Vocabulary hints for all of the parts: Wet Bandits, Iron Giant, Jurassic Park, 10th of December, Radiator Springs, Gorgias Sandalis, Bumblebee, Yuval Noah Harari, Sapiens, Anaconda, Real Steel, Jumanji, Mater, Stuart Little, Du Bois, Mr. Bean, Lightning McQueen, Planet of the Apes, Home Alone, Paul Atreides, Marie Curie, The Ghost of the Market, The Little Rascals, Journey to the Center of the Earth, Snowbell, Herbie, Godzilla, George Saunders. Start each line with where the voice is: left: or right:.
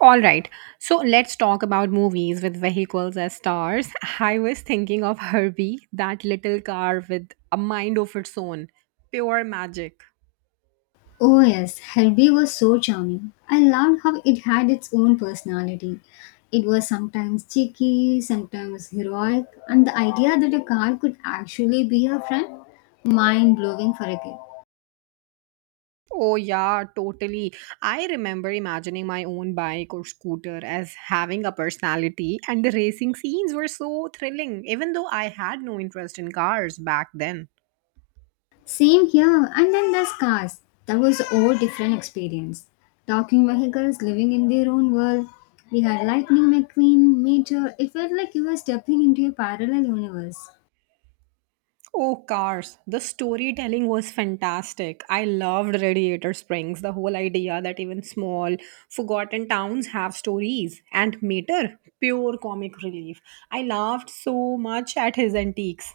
right: All right. So let's talk about movies with vehicles as stars. I was thinking of Herbie, that little car with a mind of its own. Pure magic.
left: Oh yes, Herbie was so charming. I loved how it had its own personality. It was sometimes cheeky, sometimes heroic, and the idea that a car could actually be her friend, mind blowing for a kid.
right: Oh, yeah, totally. I remember imagining my own bike or scooter as having a personality, and the racing scenes were so thrilling, even though I had no interest in cars back then.
left: Same here, and then there's Cars. That was a whole different experience. Talking vehicles living in their own world. We had Lightning McQueen, Meteor. It felt like you were stepping into a parallel universe.
right: Oh, cars. The storytelling was fantastic. I loved Radiator Springs, the whole idea that even small, forgotten towns have stories. And Mater, pure comic relief. I laughed so much at his antiques.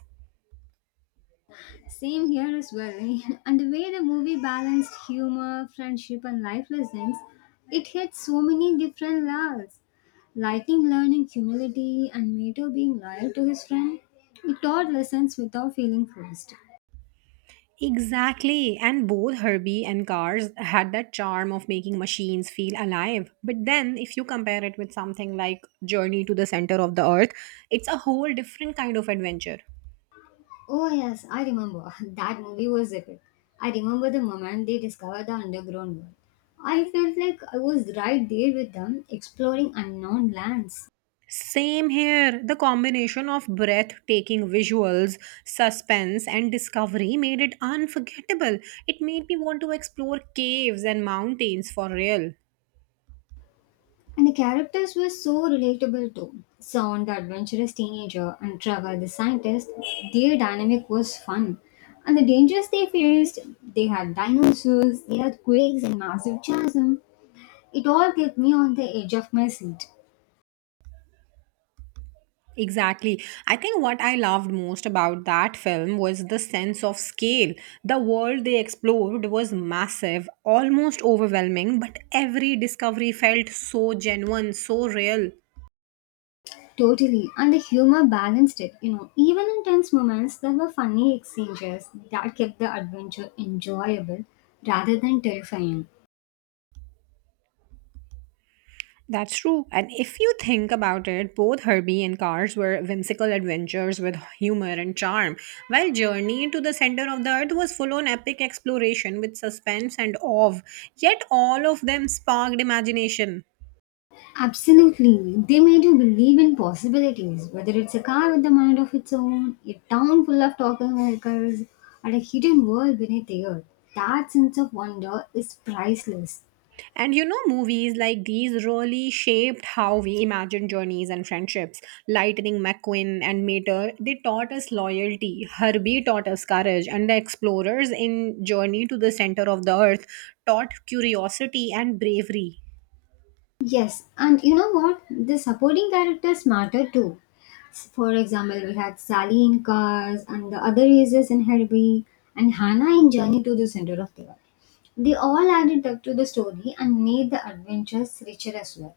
left: Same here as well. And the way the movie balanced humor, friendship, and life lessons, it hit so many different levels. Lightning learning humility and Mato being loyal to his friend, it taught lessons without feeling forced.
right: Exactly. And both Herbie and Cars had that charm of making machines feel alive. But then, if you compare it with something like Journey to the Center of the Earth, it's a whole different kind of adventure.
left: Oh, yes, I remember. That movie was epic. I remember the moment they discovered the underground world. I felt like I was right there with them, exploring unknown lands.
right: Same here. The combination of breathtaking visuals, suspense, and discovery made it unforgettable. It made me want to explore caves and mountains for real.
left: And the characters were so relatable too. Sean, the adventurous teenager, and Trevor, the scientist, their dynamic was fun. And the dangers they faced, they had dinosaurs, earthquakes, and massive chasm. It all kept me on the edge of my seat.
right: Exactly. I think what I loved most about that film was the sense of scale. The world they explored was massive, almost overwhelming, but every discovery felt so genuine, so real.
left: Totally. And the humor balanced it. Even in tense moments, there were funny exchanges that kept the adventure enjoyable rather than terrifying.
right: That's true. And if you think about it, both Herbie and Cars were whimsical adventures with humor and charm, while Journey to the Center of the Earth was full on epic exploration with suspense and awe. Yet all of them sparked imagination.
left: Absolutely. They made you believe in possibilities, whether it's a car with a mind of its own, a town full of talking vehicles, and a hidden world beneath the earth. That sense of wonder is priceless.
right: And you know, movies like these really shaped how we imagine journeys and friendships. Lightning McQueen and Mater, they taught us loyalty. Herbie taught us courage. And the explorers in Journey to the Center of the Earth taught curiosity and bravery.
left: Yes, and you know what? The supporting characters matter too. For example, we had Sally in Cars, and the other users in Herbie, and Hannah in Journey to the Center of the Earth. They all added up to the story and made the adventures richer as well.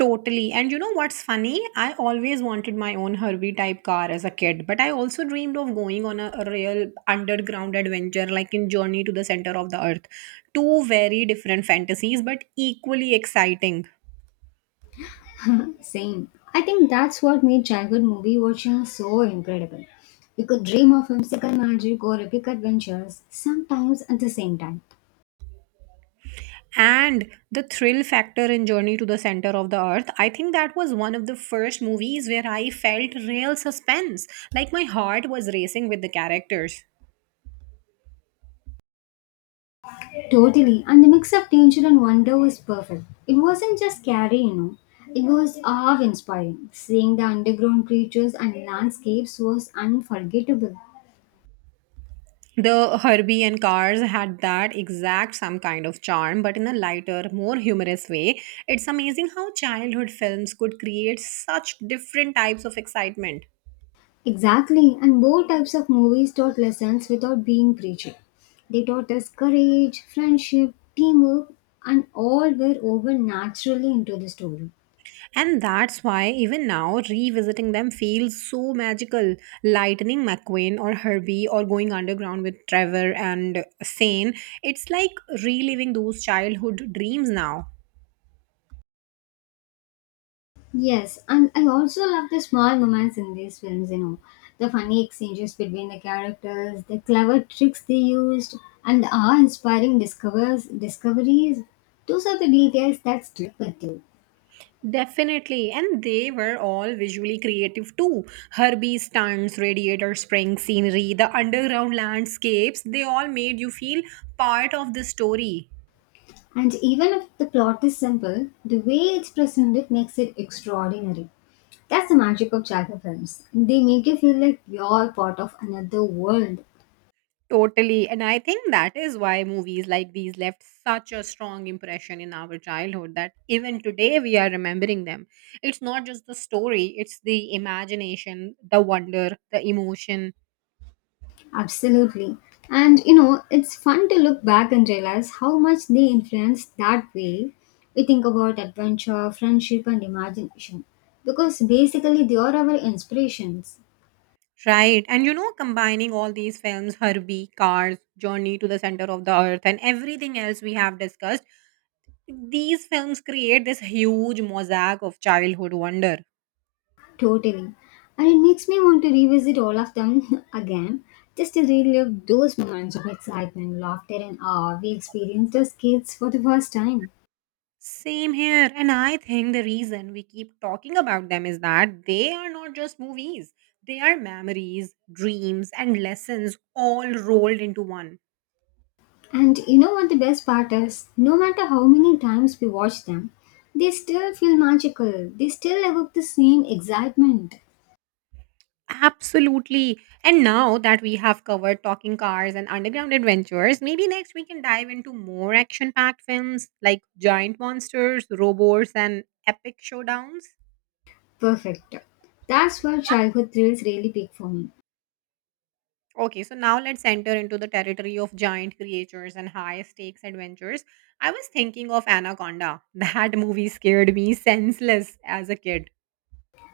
right: Totally. And you know what's funny? I always wanted my own Herbie type car as a kid, but I also dreamed of going on a real underground adventure like in Journey to the Center of the Earth. Two very different fantasies, but equally exciting.
left: Same. I think that's what made childhood movie watching so incredible. You could dream of whimsical magic or epic adventures, sometimes at the same time.
right: And the thrill factor in Journey to the Center of the Earth, I think that was one of the first movies where I felt real suspense. Like my heart was racing with the characters.
left: Totally. And the mix of danger and wonder was perfect. It wasn't just scary. It was awe inspiring. Seeing the underground creatures and landscapes was unforgettable.
right: The Herbie and Cars had that exact some kind of charm, but in a lighter, more humorous way. It's amazing how childhood films could create such different types of excitement.
left: Exactly, and both types of movies taught lessons without being preachy. They taught us courage, friendship, teamwork, and all were woven naturally into the story.
right: And that's why, even now, revisiting them feels so magical. Lightning McQueen or Herbie or Going Underground with Trevor and Sane, it's like reliving those childhood dreams now.
left: Yes, and I also love the small moments in these films, the funny exchanges between the characters, the clever tricks they used, and the awe inspiring discovers discoveries. Those are the details that stick with you.
right: Definitely, and they were all visually creative too. Herbie stunts, radiator spring scenery, the underground landscapes, they all made you feel part of the story.
left: And even if the plot is simple, the way it's presented makes it extraordinary. That's the magic of Jaga films. They make you feel like you're part of another world.
right: Totally, and I think that is why movies like these left such a strong impression in our childhood that even today we are remembering them. It's not just the story, it's the imagination, the wonder, the emotion.
left: Absolutely. And it's fun to look back and realize how much they influenced that way we think about adventure, friendship, and imagination. Because basically, they are our inspirations.
right: Right. And you know, combining all these films, Herbie, Cars, Journey to the Center of the Earth, and everything else we have discussed, these films create this huge mosaic of childhood wonder.
left: Totally. And it makes me want to revisit all of them again, just to relive those moments of excitement, laughter, and awe we experienced as kids for the first time.
right: Same here. And I think the reason we keep talking about them is that they are not just movies, they are memories, dreams, and lessons all rolled into one.
left: And you know what the best part is? No matter how many times we watch them, they still feel magical. They still evoke the same excitement.
right: Absolutely. And now that we have covered talking cars and underground adventures, maybe next we can dive into more action packed films like giant monsters, robots, and epic showdowns.
left: Perfect. That's where childhood thrills really peak for me.
right: Okay, so now let's enter into the territory of giant creatures and high stakes adventures. I was thinking of Anaconda. That movie scared me senseless as a kid.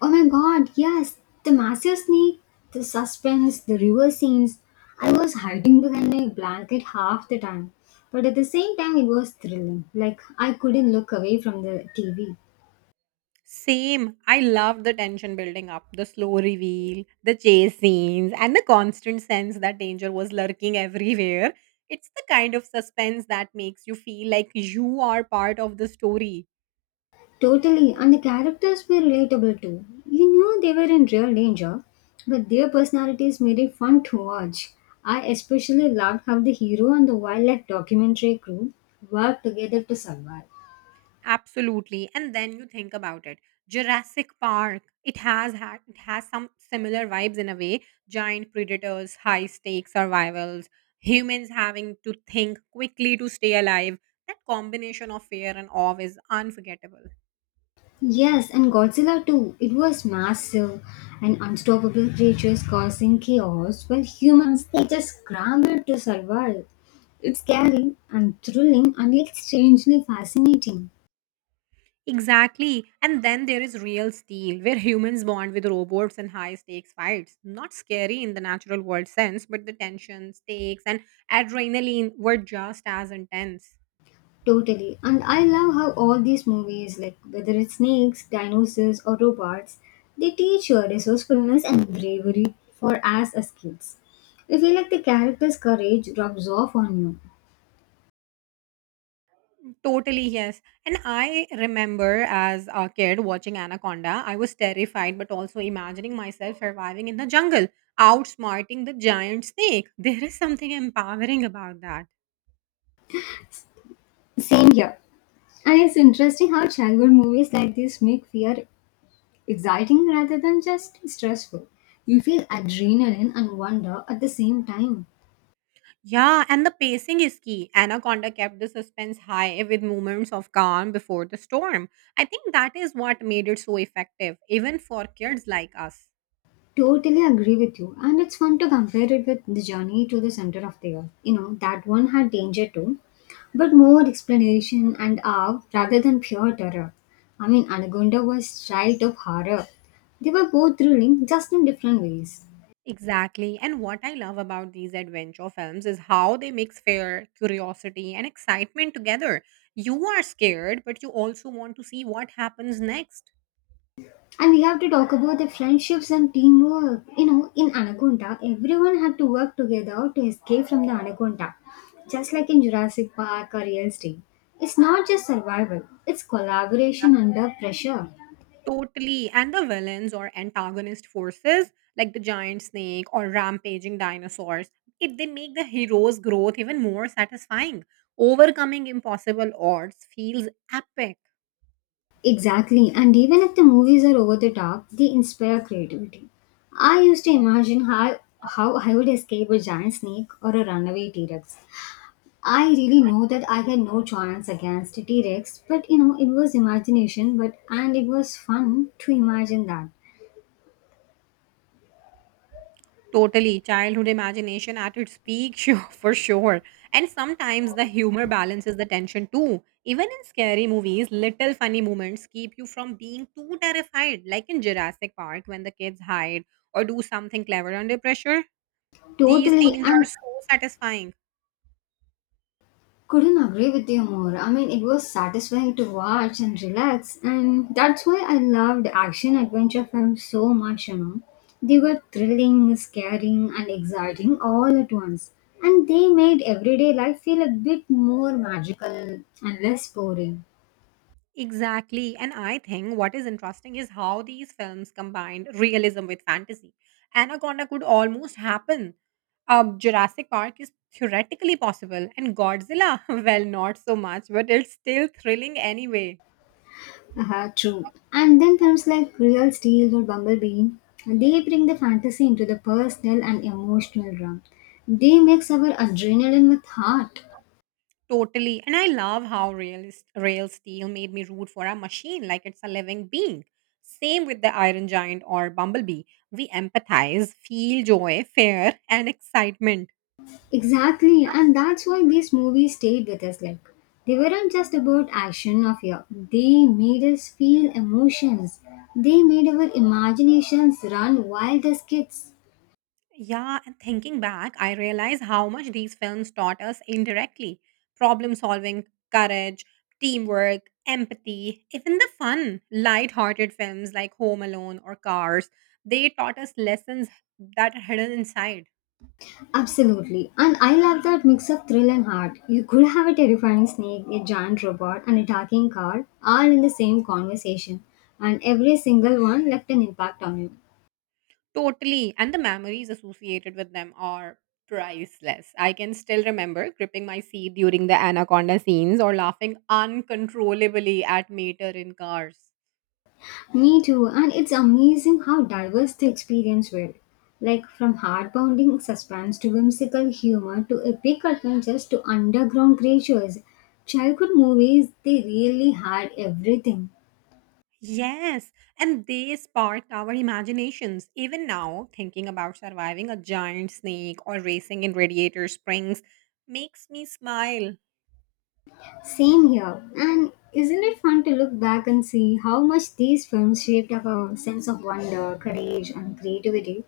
left: Oh my God, yes, the massive snake, the suspense, the river scenes. I was hiding behind my blanket half the time, but at the same time, it was thrilling. Like, I couldn't look away from the TV.
right: Same. I love the tension building up, the slow reveal, the chase scenes, and the constant sense that danger was lurking everywhere. It's the kind of suspense that makes you feel like you are part of the story.
left: Totally, and the characters were relatable too. You knew they were in real danger, but their personalities made it fun to watch. I especially loved how the hero and the wildlife documentary crew worked together to survive.
right: Absolutely. And then you think about it. Jurassic Park, it has some similar vibes in a way. Giant predators, high stakes survivals, humans having to think quickly to stay alive. That combination of fear and awe is unforgettable.
left: Yes, and Godzilla too. It was massive and unstoppable creatures causing chaos while humans they just scrambled to survive. It's scary and thrilling and yet strangely fascinating.
right: Exactly. And then there is real steel, where humans bond with robots in high stakes fights. Not scary in the natural world sense, but the tension, stakes, and adrenaline were just as intense.
left: Totally. And I love how all these movies, like whether it's snakes, dinosaurs, or robots, they teach your resourcefulness and bravery for us as kids. I feel like the character's courage drops off on you.
right: Totally, yes. And I remember as a kid watching Anaconda, I was terrified, but also imagining myself surviving in the jungle, outsmarting the giant snake. There is something empowering about that.
left: Same here. And it's interesting how childhood movies like this make fear exciting rather than just stressful. You feel adrenaline and wonder at the same time.
right: Yeah, and the pacing is key. Anaconda kept the suspense high with moments of calm before the storm. I think that is what made it so effective, even for kids like us.
left: Totally agree with you. And it's fun to compare it with The Journey to the Center of the Earth. That one had danger too, but more explanation and awe rather than pure terror. I mean, Anaconda was child of horror. They were both thrilling, just in different ways.
right: Exactly. And what I love about these adventure films is how they mix fear, curiosity, and excitement together. You are scared, but you also want to see what happens next.
left: And we have to talk about the friendships and teamwork. In Anaconda, everyone had to work together to escape from the Anaconda, just like in Jurassic Park or Real Steel. It's not just survival, it's collaboration under pressure.
right: Totally. And the villains or antagonist forces, like the giant snake or rampaging dinosaurs, it they make the hero's growth even more satisfying. Overcoming impossible odds feels epic.
left: Exactly, and even if the movies are over the top, they inspire creativity. I used to imagine how I would escape a giant snake or a runaway T Rex. I really know that I had no chance against T Rex, but it was imagination, but and it was fun to imagine that.
right: Totally. Childhood imagination at its peak, sure, for sure. And sometimes the humor balances the tension too. Even in scary movies, little funny moments keep you from being too terrified, like in Jurassic Park when the kids hide or do something clever under pressure. These
left: Totally,
right: scenes are
left: and
right: so satisfying.
left: couldn't agree with you more. I mean, it was satisfying to watch and relax, and that's why I loved action adventure films so much. They were thrilling, scaring, and exciting all at once, and they made everyday life feel a bit more magical and less boring.
right: Exactly. And I think what is interesting is how these films combined realism with fantasy. Anaconda could almost happen. Jurassic Park is theoretically possible, and Godzilla, well, not so much, but it's still thrilling anyway.
left: Uh-huh, true. And then there's like Real Steel or Bumblebee. They bring the fantasy into the personal and emotional realm. They mix our adrenaline with heart.
right: Totally. And I love how realist, Real Steel made me root for a machine like it's a living being. Same with the Iron Giant or Bumblebee. We empathize, feel joy, fear, and excitement.
left: Exactly, and that's why these movies stayed with us. Like they weren't just about action or fear. They made us feel emotions. They made our imaginations run wild as kids.
right: Yeah, and thinking back, I realize how much these films taught us indirectly, problem solving, courage, teamwork, empathy, even the fun, light hearted films like Home Alone or Cars. They taught us lessons that are hidden inside.
left: Absolutely. And I love that mix of thrill and heart. You could have a terrifying snake, a giant robot, and a talking car all in the same conversation. And every single one left an impact on you.
right: Totally. And the memories associated with them are priceless. I can still remember gripping my seat during the Anaconda scenes or laughing uncontrollably at Mater in cars.
left: Me too. And it's amazing how diverse the experience were. Like from heart-pounding suspense to whimsical humor to epic adventures to underground creatures. Childhood movies, they really had everything.
right: Yes, and they sparked our imaginations. Even now, thinking about surviving a giant snake or racing in Radiator Springs makes me smile.
left: Same here. And isn't it fun to look back and see how much these films shaped our sense of wonder, courage, and creativity?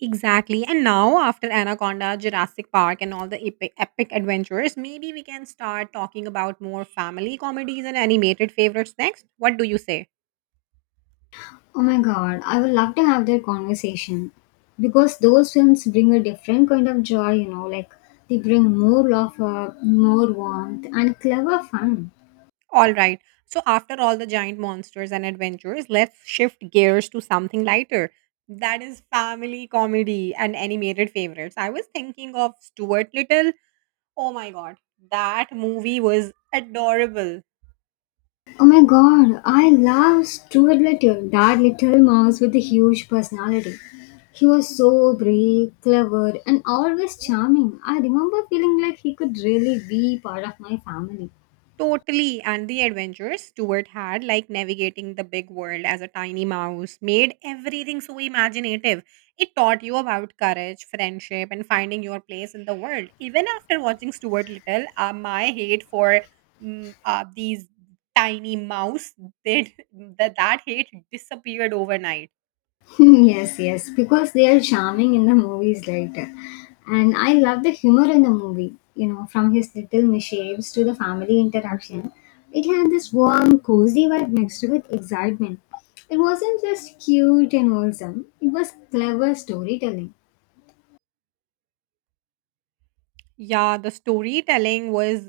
right: Exactly. And now, after Anaconda, Jurassic Park, and all the epic, epic adventures, maybe we can start talking about more family comedies and animated favorites next. What do you say?
left: Oh my God, I would love to have that conversation. Because those films bring a different kind of joy, like they bring more laughter, more warmth, and clever fun.
right: All right. So, after all the giant monsters and adventures, let's shift gears to something lighter. That is family comedy and animated favorites. I was thinking of Stuart Little. Oh my god, that movie was adorable.
left: Oh my God, I love Stuart Little, that little mouse with a huge personality. He was so brave, clever, and always charming. I remember feeling like he could really be part of my family.
right: Totally, and the adventures Stuart had, like navigating the big world as a tiny mouse, made everything so imaginative. It taught you about courage, friendship, and finding your place in the world. Even after watching Stuart Little, my hate for these tiny mouse did that hate disappeared overnight.
left: Yes, yes, because they are charming in the movies later. And I love the humor in the movie, from his little mishaps to the family interaction. It had this warm, cozy vibe mixed with excitement. It wasn't just cute and wholesome, it was clever storytelling.
right: Yeah, the storytelling was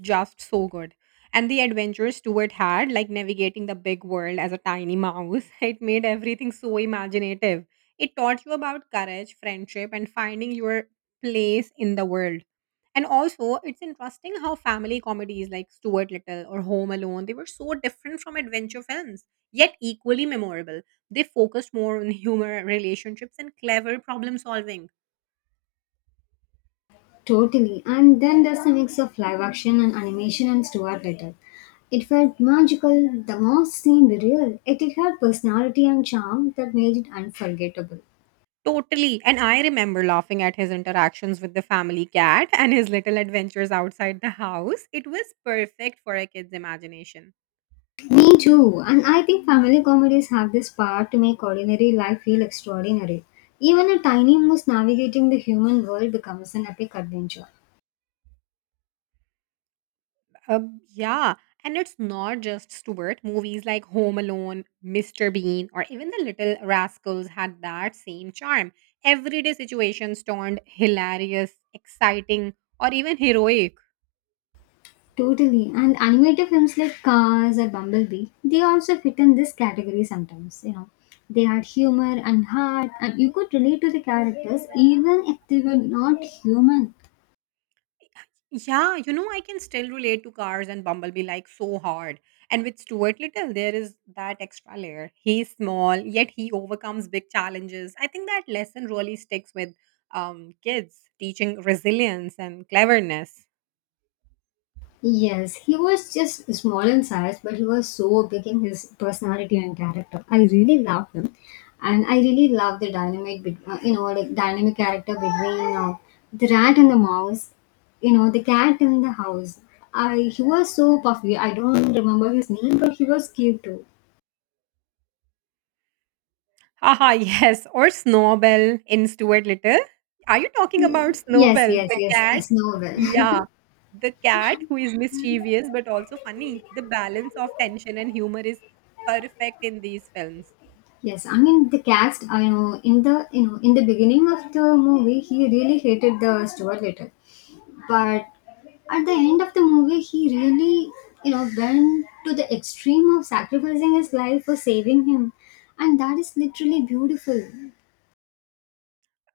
right: just so good. And the adventures Stuart had, like navigating the big world as a tiny mouse, it made everything so imaginative. It taught you about courage, friendship, and finding your place in the world. And also, it's interesting how family comedies like Stuart Little or Home Alone, they were so different from adventure films, yet equally memorable. They focused more on humor, relationships, and clever problem solving.
left: Totally. And then there's a mix of live action and animation and Stuart Little. It felt magical, the most seemed real, yet it had personality and charm that made it unforgettable.
right: Totally. And I remember laughing at his interactions with the family cat and his little adventures outside the house. It was perfect for a kid's imagination.
left: Me too. And I think family comedies have this power to make ordinary life feel extraordinary. Even a tiny mouse navigating the human world becomes an epic adventure.
right: Uh, yeah. And it's not just Stuart. Movies like Home Alone, Mr. Bean, or even The Little Rascals had that same charm. Everyday situations turned hilarious, exciting, or even heroic.
left: Totally. And animated films like Cars or Bumblebee, they also fit in this category sometimes. They had humor and heart and you could relate to the characters even if they were not human.
right: Yeah, you know, I can still relate to Cars and Bumblebee like so hard. And with Stuart Little, there is that extra layer. He's small, yet he overcomes big challenges. I think that lesson really sticks with kids, teaching resilience and cleverness.
left: Yes, he was just small in size, but he was so big in his personality and character. I really loved him, and I really love the dynamic, like dynamic character between the rat and the mouse, the cat and the house. I he was so puffy. I don't remember his name, but he was cute too.
right: Haha, yes. Or Snowbell in Stuart Little. Are you talking about
left: Yes,
right: Snowbell, the
left: yes,
right: Yes, yes.
left: yes. I
right: cat?
left: know
right: Yeah. The cat who is mischievous but also funny. The balance of tension and humor is perfect in these films.
left: Yes, I mean the cast. I know in the beginning of the movie, he really hated the Stuart Little. But at the end of the movie he really went to the extreme of sacrificing his life for saving him, and that is literally beautiful.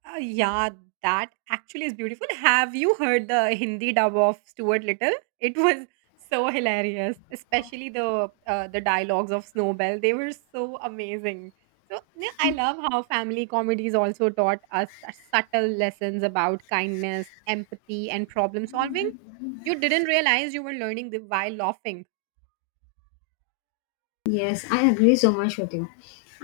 right: Yeah, that actually is beautiful. Have you heard the Hindi dub of Stuart Little? It was so hilarious, especially the dialogues of Snowbell. They were so amazing. So yeah, I love how family comedies also taught us subtle lessons about kindness, empathy, and problem solving. You didn't realize you were learning the, while laughing.
left: Yes, I agree so much with you.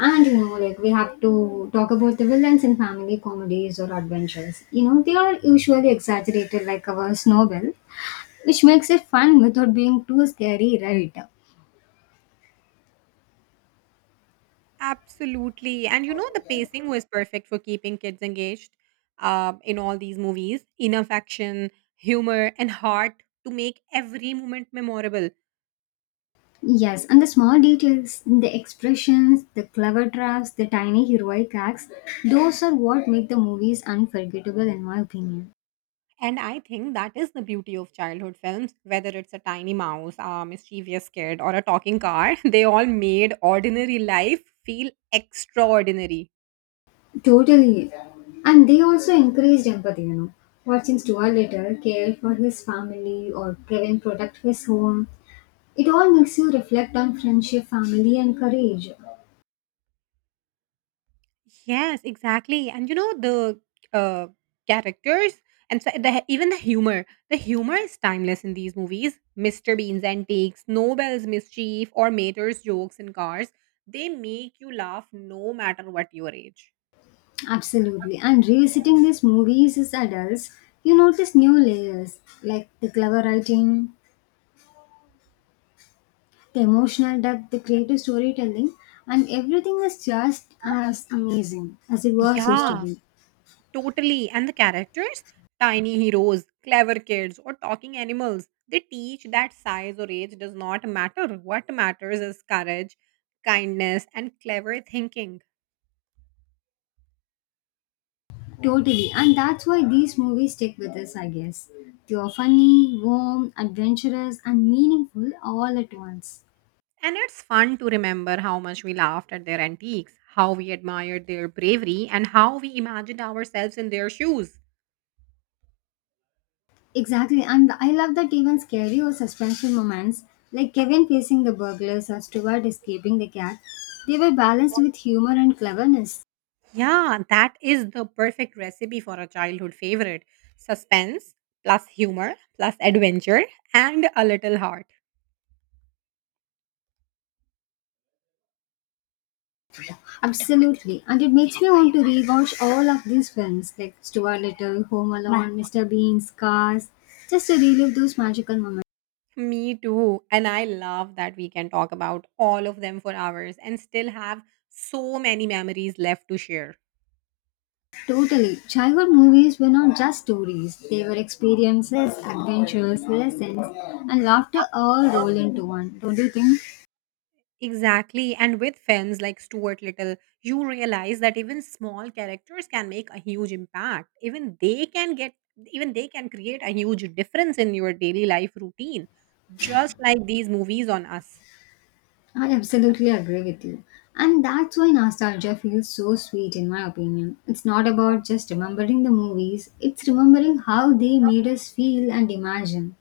left: And like we have to talk about the villains in family comedies or adventures. They are usually exaggerated like our Snowbell, which makes it fun without being too scary, right?
right: Absolutely. And you know, the pacing was perfect for keeping kids engaged in all these movies. Enough action, humor, and heart to make every moment memorable.
left: Yes, and the small details, the expressions, the clever drafts, the tiny heroic acts, those are what make the movies unforgettable, in my opinion.
right: And I think that is the beauty of childhood films, whether it's a tiny mouse, a mischievous kid, or a talking car, they all made ordinary life feel extraordinary.
left: Totally. And they also encouraged empathy. Watching Stuart later care for his family or Kevin protect his home, it all makes you reflect on friendship, family, and courage.
right: Yes, exactly. And you know the uh, characters and so the, even the humor. The humor is timeless in these movies. Mr. Bean's antics, Nobel's mischief, or Mater's jokes in cars. They make you laugh no matter what your age.
left: Absolutely. And revisiting these movies as adults, you notice new layers like the clever writing, the emotional depth, the creative storytelling, and everything is just as amazing as it was used to
right: Yeah,
left: be.
right: totally. And the characters, tiny heroes, clever kids, or talking animals, they teach that size or age does not matter. What matters is courage, kindness, and clever thinking.
left: Totally. And that's why these movies stick with us, I guess. They are funny, warm, adventurous, and meaningful all at once.
right: And it's fun to remember how much we laughed at their antiques, how we admired their bravery, and how we imagined ourselves in their shoes.
left: Exactly. And I love that even scary or suspenseful moments, like Kevin facing the burglars or Stuart escaping the cat, they were balanced with humor and cleverness.
right: Yeah, that is the perfect recipe for a childhood favorite, suspense, plus humor, plus adventure, and a little heart.
left: Absolutely. And it makes me want to rewatch all of these films like Stuart Little, Home Alone, Mr. Bean, Cars, just to relive those magical moments.
right: Me too. And I love that we can talk about all of them for hours and still have so many memories left to share.
left: Totally. Childhood movies were not just stories, they were experiences, adventures, lessons, and laughter all rolled into one, don't you think?
right: Exactly. And with films like Stuart Little, you realize that even small characters can make a huge impact. Even they can create a huge difference in your daily life routine, just like these movies on us.
left: I absolutely agree with you. And that's why nostalgia feels so sweet, in my opinion. It's not about just remembering the movies, it's remembering how they made us feel and imagine.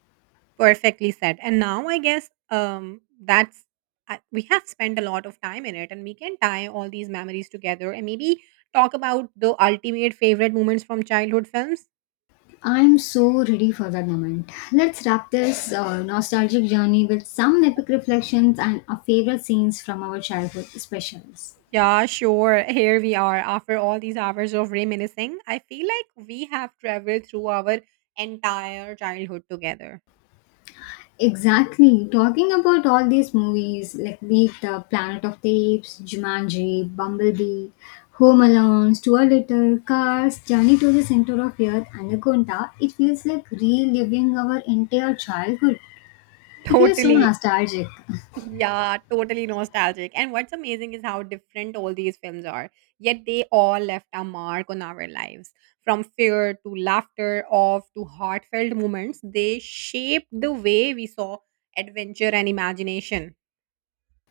right: Perfectly said. And now I guess we have spent a lot of time in it, and we can tie all these memories together and maybe talk about the ultimate favorite moments from childhood films.
left: I'm so ready for that moment. Let's wrap this nostalgic journey with some epic reflections and our favorite scenes from our childhood specials.
right: Yeah, sure. Here we are. After all these hours of reminiscing, I feel like we have traveled through our entire childhood together.
left: Exactly. Talking about all these movies, like be it the Planet of the Apes, Jumanji, Bumblebee, Home Alone, Stuart Little, Cars, Journey to the Center of Earth, Anaconda, it feels like reliving our entire childhood. It feels so
right: Totally.
left: nostalgic.
right: Yeah, totally nostalgic. And what's amazing is how different all these films are, yet they all left a mark on our lives. From fear to laughter, off to heartfelt moments, they shaped the way we saw adventure and imagination.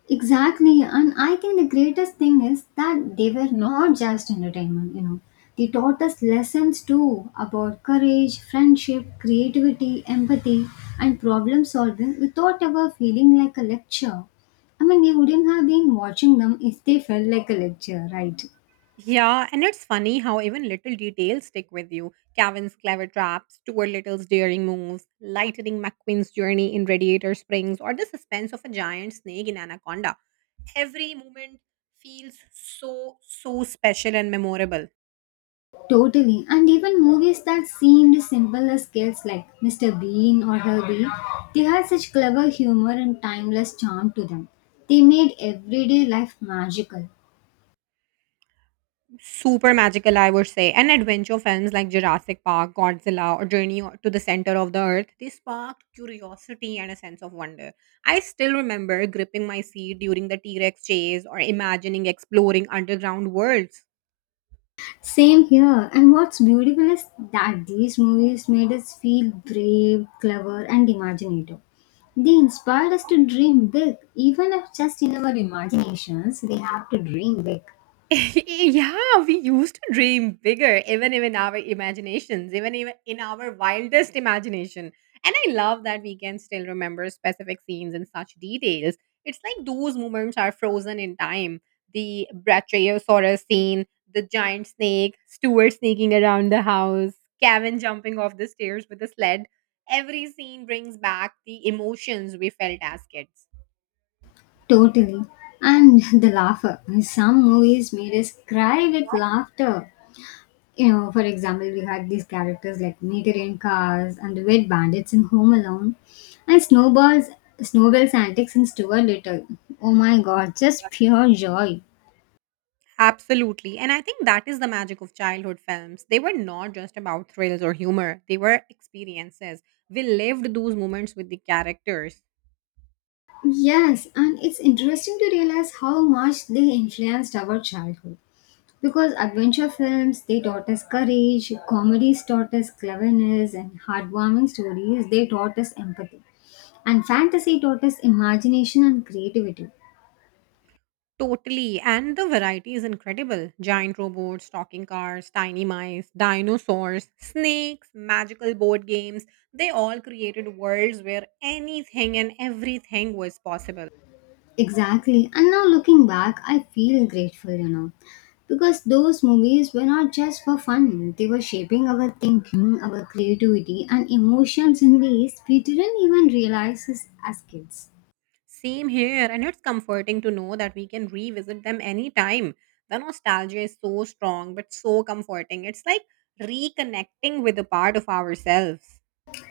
left: Exactly, and I think the greatest thing is that they were not just entertainment, you know. They taught us lessons too about courage, friendship, creativity, empathy, and problem solving without ever feeling like a lecture. I mean, we wouldn't have been watching them if they felt like a lecture, right?
right: Yeah, and it's funny how even little details stick with you. Kevin's clever traps, Stuart Little's daring moves, Lightning McQueen's journey in Radiator Springs, or the suspense of a giant snake in Anaconda. Every moment feels so, so special and memorable.
left: Totally. And even movies that seemed simple as kids like Mr. Bean or Herbie, they had such clever humor and timeless charm to them. They made everyday life magical.
right: Super magical, I would say. And adventure films like Jurassic Park, Godzilla, or Journey to the Center of the Earth, they sparked curiosity and a sense of wonder. I still remember gripping my seat during the T Rex chase or imagining exploring underground worlds.
left: Same here. And what's beautiful is that these movies made us feel brave, clever, and imaginative. They inspired us to dream big, even if just in our imaginations, we have to dream big.
right: Yeah, we used to dream bigger, even our imaginations, even in our wildest imagination. And I love that we can still remember specific scenes in such details. It's like those moments are frozen in time. The Brachiosaurus scene, the giant snake, Stuart sneaking around the house, Kevin jumping off the stairs with a sled. Every scene brings back the emotions we felt as kids.
left: Totally. And the laughter. Some movies made us cry with laughter. You know, for example, we had these characters like Meter in Cars and the Wet Bandits in Home Alone, and Snowball's antics in Stuart Little. Oh my god, just pure joy.
right: Absolutely. And I think that is the magic of childhood films. They were not just about thrills or humor, they were experiences. We lived those moments with the characters.
left: Yes, and it's interesting to realize how much they influenced our childhood. Because adventure films, they taught us courage, comedies taught us cleverness, and heartwarming stories, they taught us empathy. And fantasy taught us imagination and creativity.
right: Totally. And the variety is incredible: giant robots, talking cars, tiny mice, dinosaurs, snakes, magical board games. They all created worlds where anything and everything was possible.
left: Exactly. And now looking back, I feel grateful, you know, because those movies were not just for fun, they were shaping our thinking, our creativity, and emotions in ways we didn't even realize as kids.
right: Same here, and it's comforting to know that we can revisit them anytime. The nostalgia is so strong, but so comforting. It's like reconnecting with a part of ourselves.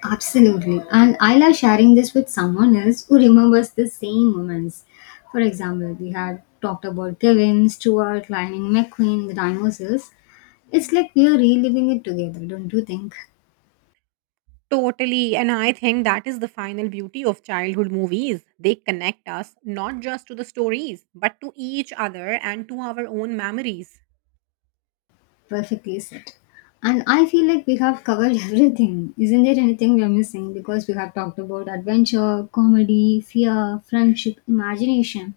left: Absolutely. And I love sharing this with someone else who remembers the same moments. For example, we had talked about Kevin, Stewart, Lightning McQueen, the dinosaurs. It's like we are reliving it together, don't you think?
right: Totally, and I think that is the final beauty of childhood movies. They connect us not just to the stories, but to each other and to our own memories.
left: Perfectly said. And I feel like we have covered everything. Isn't there anything we are missing? Because we have talked about adventure, comedy, fear, friendship, imagination.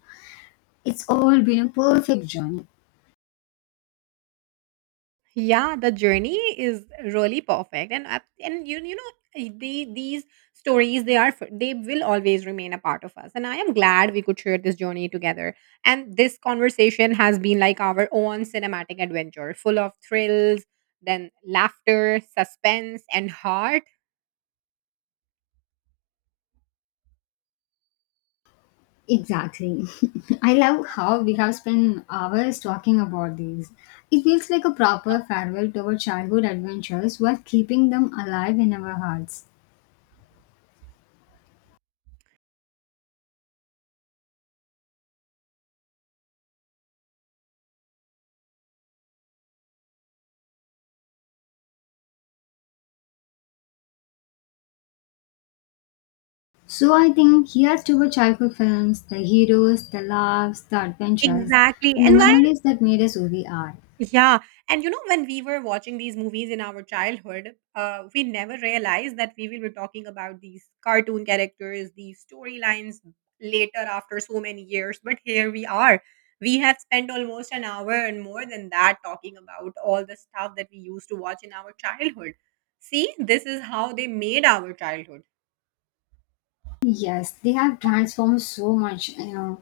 left: It's all been a perfect journey.
right: Yeah, the journey is really perfect, and these stories they are f- they will always remain a part of us, and I am glad we could share this journey together, and this conversation has been like our own cinematic adventure full of thrills, then laughter, suspense, and heart.
left: Exactly. I love how we have spent hours talking about these. It feels like a proper farewell to our childhood adventures while keeping them alive in our hearts. So I think here's to our childhood films, the heroes, the laughs, the adventures,
right: Exactly,
left: and the
right: and why.
left: memories that made us who we are.
right: Yeah. And you know, when we were watching these movies in our childhood, we never realized that we will be talking about these cartoon characters, these storylines later after so many years. But here we are. We have spent almost an hour and more than that talking about all the stuff that we used to watch in our childhood. See, this is how they made our childhood.
left: Yes, they have transformed so much, you know.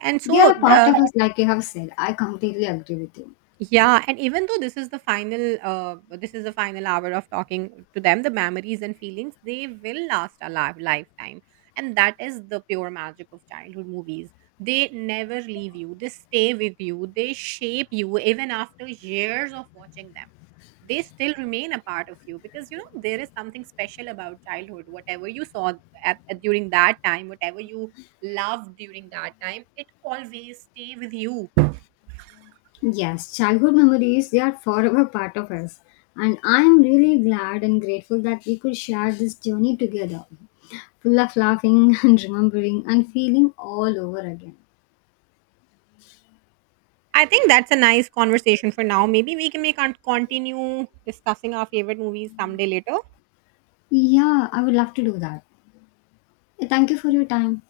right: And
left: They are
right: so,
left: a part of
right: the.
left: us, like you have said. I completely agree with you.
right: Yeah, and even though this is the this is the final hour of talking to them, the memories and feelings, they will last a lifetime, and that is the pure magic of childhood movies. They never leave you. They stay with you. They shape you even after years of watching them. They still remain a part of you, because you know there is something special about childhood. Whatever you saw at during that time, whatever you loved during that time, it always stay with you.
left: Yes, childhood memories, they are forever part of us. And I'm really glad and grateful that we could share this journey together, full of laughing and remembering and feeling all over again.
right: I think that's a nice conversation for now. Maybe we can continue discussing our favorite movies someday later.
left: Yeah, I would love to do that. Thank you for your time.